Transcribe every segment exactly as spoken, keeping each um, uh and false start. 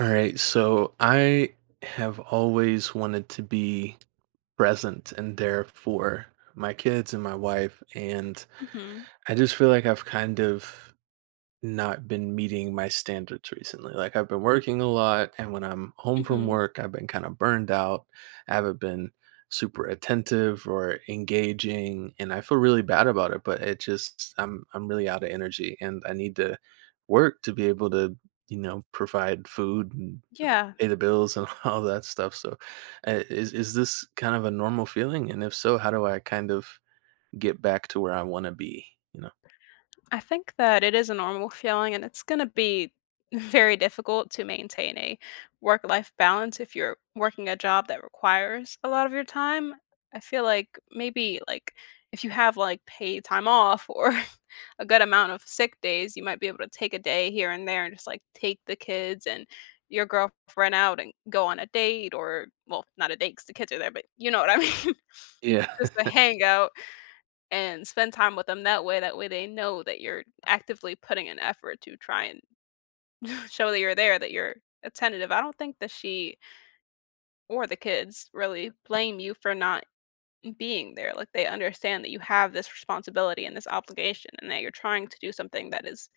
All right, so I have always wanted to be present and there for my kids and my wife, and Mhm, I just feel like I've kind of not been meeting my standards recently. Like I've been working a lot, and when I'm home from mhm. work, I've been kind of burned out. I haven't been super attentive or engaging, and I feel really bad about it. But it just I'm I'm really out of energy, and I need to work to be able to you know provide food and to Yeah, pay the bills and all that stuff. So, uh, is is this kind of a normal feeling? And if so, how do I kind of get back to where I want to be? You know? I think that it is a normal feeling, and it's gonna be very difficult to maintain a work-life balance if you're working a job that requires a lot of your time. I feel like maybe, like, if you have, like, paid time off or a good amount of sick days, you might be able to take a day here and there and just, like, take the kids and your girlfriend out and go on a date or well, not a date 'cause the kids are there, but you know what I mean? Yeah. Just a hangout and spend time with them that way. That way they know that you're actively putting an effort to try and show that you're there, that you're attentive. I don't think that she or the kids really blame you for not being there. Like they understand that you have this responsibility and this obligation and that you're trying to do something that is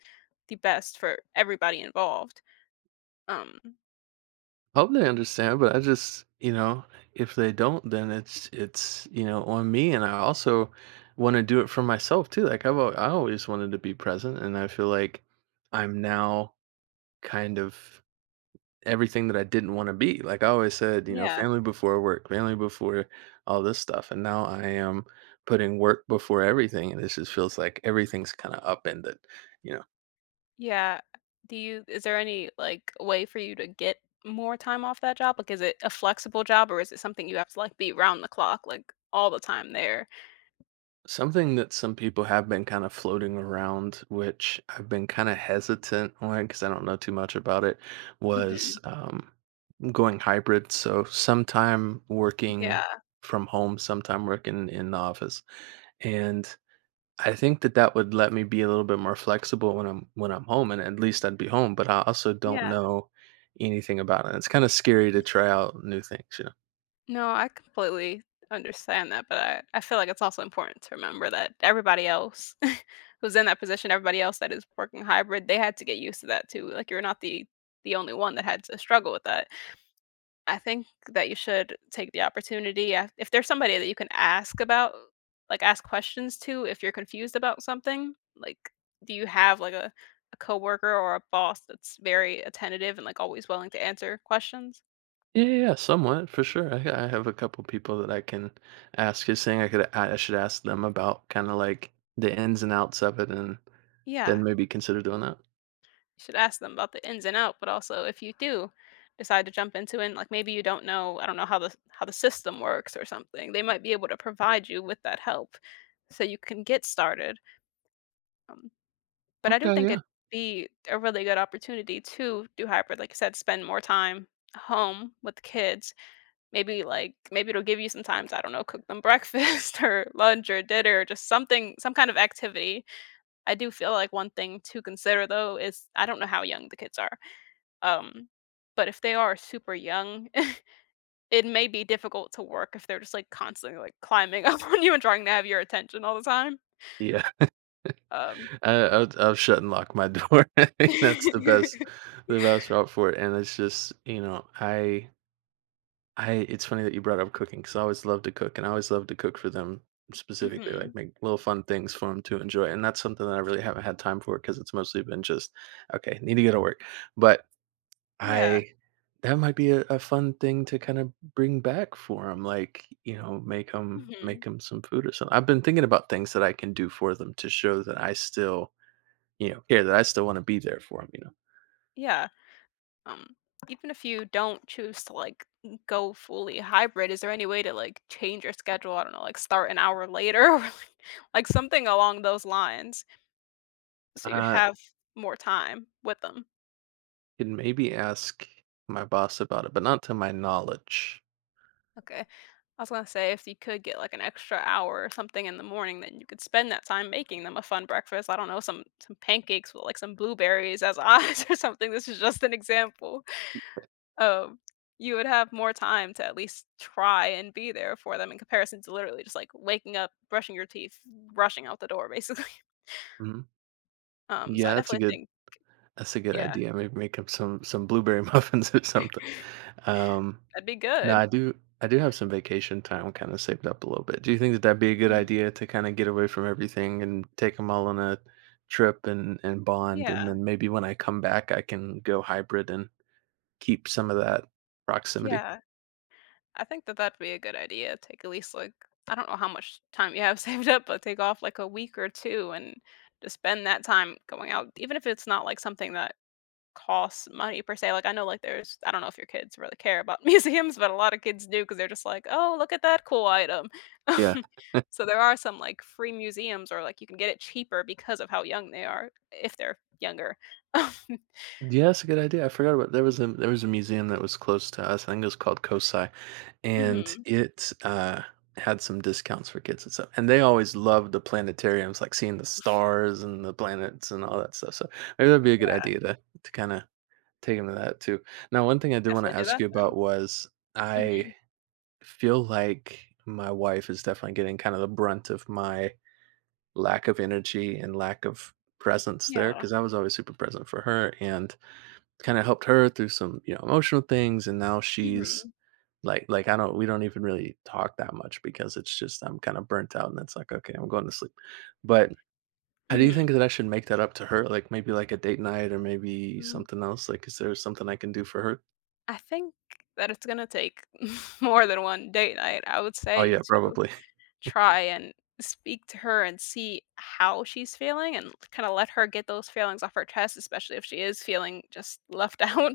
the best for everybody involved. Um Hope they understand, but I just, you know, if they don't, then it's it's you know on me, and I also want to do it for myself too. Like I've al- I always wanted to be present, and I feel like I'm now kind of everything that I didn't want to be. Like I always said, you know, yeah. family before work, family before all this stuff, and now I am putting work before everything, and this just feels like everything's kind of upended. You know. Yeah. Do you Is there any, like, way for you to get more time off that job? Like, is it a flexible job, or is it something you have to, like, be round the clock, like, all the time there? Something that some people have been kind of floating around, which I've been kind of hesitant on because I don't know too much about it, was Mhm. um, going hybrid. So sometime working Yeah. from home, sometime working in the office, and I think that that would let me be a little bit more flexible when I'm when I'm home, and at least I'd be home. But I also don't Yeah. know anything about it. It's kind of scary to try out new things, you know. No, I completely understand that, but I I feel like it's also important to remember that everybody else who's in that position, everybody else that is working hybrid, they had to get used to that too. Like, you're not the the only one that had to struggle with that. I think that you should take the opportunity af- if there's somebody that you can ask about, like ask questions to if you're confused about something. Like, do you have like a, a coworker or a boss that's very attentive and like always willing to answer questions? Yeah, yeah, yeah, somewhat for sure. I, I have a couple people that I can ask. Is saying I could I, I should ask them about kind of like the ins and outs of it, and Yeah, you then maybe consider doing that. should ask them about the ins and out. But also, if you do decide to jump into it, like maybe you don't know, I don't know how the how the system works or something, they might be able to provide you with that help, so you can get started. Um, But I do Okay, think yeah, it'd be a really good opportunity to do hybrid, like I said, spend more time home with the kids. Maybe like maybe it'll give you some times, I don't know, cook them breakfast or lunch or dinner, just something some kind of activity. I do feel like one thing to consider though is I don't know how young the kids are. Um but if they are super young, it may be difficult to work if they're just like constantly like climbing up on you and trying to have your attention all the time. yeah. Um I, I'll, I'll shut and lock my door. I think that's the best, the best route for it. And it's just you know I I it's funny that you brought up cooking because I always love to cook and I always love to cook for them specifically, Mhm. like make little fun things for them to enjoy. And that's something that I really haven't had time for because it's mostly been just okay, need to go to work, but Yeah. I that might be a, a fun thing to kind of bring back for them, like you know, make them make Mhm. them some food or something. I've been thinking about things that I can do for them to show that I still, you know, care that I still want to be there for them. You know, Yeah. Um, Even if you don't choose to like go fully hybrid, is there any way to like change your schedule? I don't know, like start an hour later or like, like something along those lines so you uh, have more time with them. could maybe ask my boss about it, but not to my knowledge. Okay. I was gonna say if you could get like an extra hour or something in the morning, then you could spend that time making them a fun breakfast. I don't know, some some pancakes with like some blueberries as eyes or something. This is just an example. Um, you would have more time to at least try and be there for them in comparison to literally just, like, waking up, brushing your teeth, rushing out the door, basically. Mhm. Um, so I Yeah, that's a definitely good think, that's a good yeah, idea. Maybe make up some some blueberry muffins or something. Um, that'd be no, good. I do I do have some vacation time kind of saved up a little bit. Do you think that that'd be a good Mhm. idea to kind of get away from everything and take them all on a trip and and bond, and Yeah, then maybe when I come back, I can go hybrid and keep some of that proximity? yeah. I think that that'd be a good idea. Take at least, like I don't know how much time you have saved up, but take off, like, a week or two and just spend that time going out, even if it's not, like, something that costs money per se. Like I know like there's I don't know if your kids really care about museums, but a lot of kids do because they're just like, "Oh, look at that cool item." Yeah. So there are some like free museums or like you can get it cheaper because of how young they are, if they're younger. Yeah, that's a good idea. I forgot about there was a there was a museum that was close to us. I think it was called Kosai, and Mhm. it uh, had some discounts for kids and stuff. And they always loved the planetariums, like seeing the stars and the planets and all that stuff. So maybe that'd be a good idea to to kind of take them to that too. Now, one thing I did want Definitely to do ask that you then. about was I Mhm. feel like my wife is definitely getting kind of the brunt of my lack of energy and lack of presence there Yeah. because I was always super present for her and kind of helped her through some, you know, emotional things, and now she's Mhm. like like I don't we don't even really talk that much because it's just I'm kind of burnt out and it's like okay, I'm going to sleep. But how do you Mhm. think that I should make that up to her? Like maybe like a date night or maybe Mm, something else? Like is there something I can do for her? I think that it's gonna take more than one date night, I would Oh say, yeah, to probably. try and speak to her and see how she's feeling and kind of let her get those feelings off her chest, especially if she is feeling just left out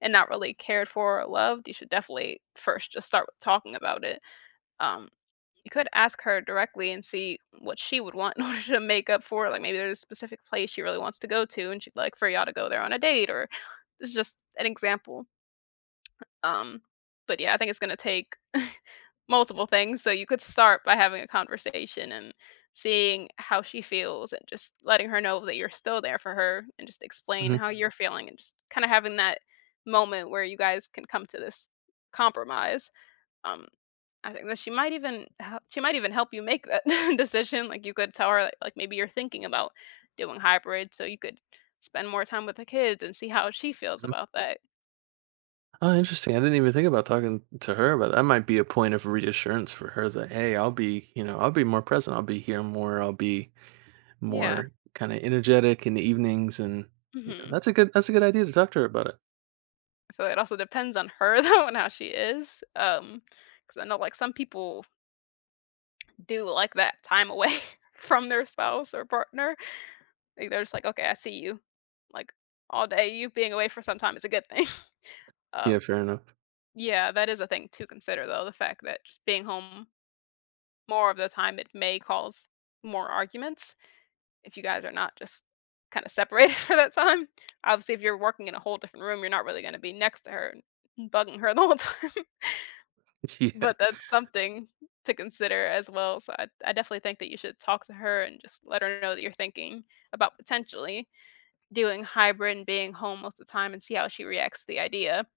and not really cared for or loved. You should definitely first just start with talking about it. Um, you could ask her directly and see what she would want in order to make up for it. Like maybe there's a specific place she really wants to go to and she'd like for y'all to go there on a date or it's just an example. Um, but yeah, I think it's gonna take multiple things. So you could start by having a conversation and seeing how she feels and just letting her know that you're still there for her and just explain Hmm. how you you're feeling and just kind of having that moment where you guys can come to this compromise. Um, I think that she might even hel- she might even help you make that decision. Like you could tell her like, like maybe you're thinking about doing hybrid, so you could spend more time with the kids and see how she feels about that. Oh, interesting. I didn't even think about talking to her, but that might be a point of reassurance for her that hey, I'll be, you know, I'll be more present. I'll be here more. I'll be Yeah. more kind of energetic in the evenings and you know, hmm that's a good that's a good idea to talk to her about it. I feel like it also depends on her though and how she is. Um, because I know, like, some people do like that time away from their spouse or partner. Like, they're just like, "Okay, I see you, like, all day. You being away for some time is a good thing." Um, Yeah, fair enough. yeah, that is a thing to consider though, the fact that just being home more of the time, it may cause more arguments if you guys are not just kinda separated for that time. Obviously, if you're working in a whole different room, you're not really gonna be next to her and bugging her the whole time. Yeah. But that's something to consider as well, so I I definitely think that you should talk to her and just let her know that you're thinking about potentially doing hybrid and being home most of the time and see how she reacts to the idea.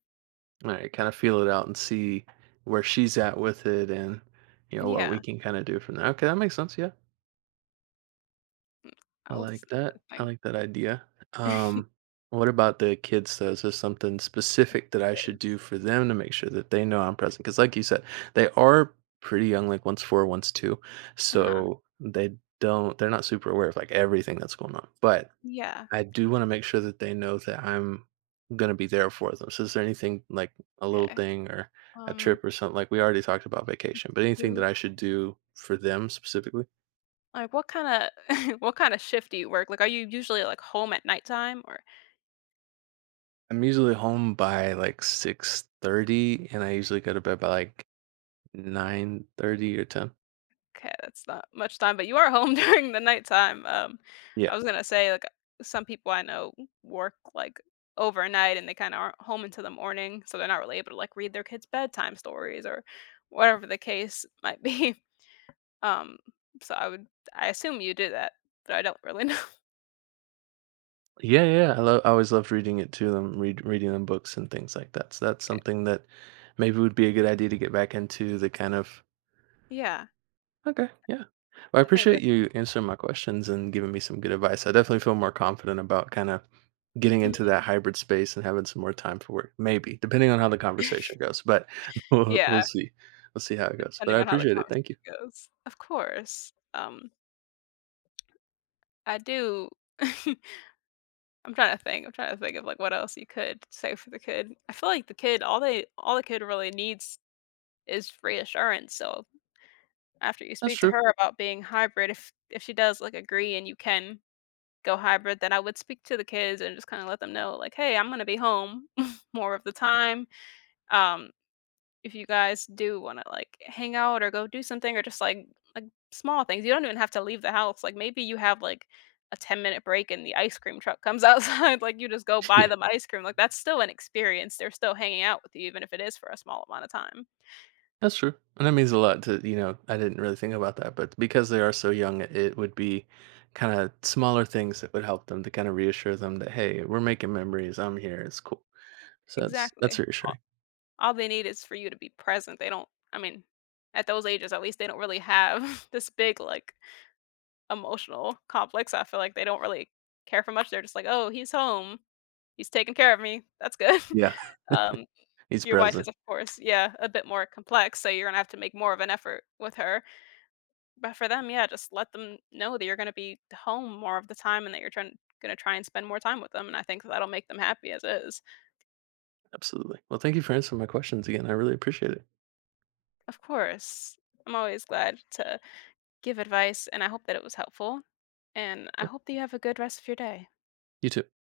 All right, kind of feel it out and see where she's at with it and you know what we Yeah, can kind of do from there. Okay, that makes sense. Yeah. I I was like that. I thinking like that idea. Um what about the kids though? Is there something specific that I should kids. do for them to make sure that they know I'm present? Because like you said, they are pretty young, like one's four, one's two. Uh-huh. So they don't they're not super aware of like everything that's going on. But Yeah, I do wanna make sure that they know that I'm gonna be there for them. So is there anything, like a little okay. thing or a Um, trip or something like, we already talked about vacation, but anything do that I should do for them specifically? Like, what kinda what kinda shift do you work? Like, are you usually, like, home at nighttime or I'm usually home by, like, six thirty, and I usually go to bed by, like, nine thirty or ten. okay, that's not much time, but you are home during the nighttime. Um, I Yeah. was gonna say like some people I know work like overnight and they kind of aren't home until the morning, so they're not really able to like read their kids' bedtime stories or whatever the case might be. Um, so I would I assume you do that, but I don't really know. Yeah, yeah, I love. I always loved reading it to them, read reading them books and things like that. So that's Okay. something that maybe would be a good idea to get back into the kind of. Yeah, Okay, yeah. Well, I I think appreciate that. you answering my questions and giving me some good advice. I definitely feel more confident about kind of getting into Mhm. that hybrid space and having some more time for work, maybe, depending on how the conversation goes. But we'll, Yeah, we'll see. We'll see how it goes. But depending I on how the appreciate it. Thank you. conversation goes, of course. Um, I do. I'm trying to think. I'm trying to think of like what else you could say for the kid. I feel like the kid, all they, all the kid really needs is reassurance. So after you That's speak to true. her about being hybrid, if if she does like agree and you can go hybrid, then I would speak to the kids and just kind of let them know like, hey, I'm gonna be home more of the time. Um, if you guys do wanna, like, hang out or go do something or just, like like, small things. You don't even have to leave the house, like, maybe you have, like, a ten-minute break and the ice cream truck comes outside, like, you just go buy Yeah, them ice cream, like, that's still an experience, they're still hanging out with you even if it is for a small amount of time. that's true. And that means a lot to, you know, I didn't really think about that. But because they are so young, it would be kind of smaller things that would help them to kind of reassure them that, hey, we're making memories. I'm here. It's cool. So that's, that's Exactly. A reassuring. all they need is for you to be present, they don't I mean, at those ages, at least, they don't really have this big, like, emotional complex, I feel like they don't really care for much, they're just like, "Oh, he's home." He's taking care of me. That's good. Yeah. Um, He's your wife present. is, of course, yeah, a bit more complex, so you're gonna have to make more of an effort with her. But for them, yeah, just let them know that you're gonna be home more of the time and that you're trying gonna try and spend more time with them, and I think that'll make them happy as is. Absolutely. Well, thank you for answering my questions again. I really appreciate it. Of course. I'm always glad to give advice, and I hope that it was helpful, and I Yeah. hope that you have a good rest of your day. You too.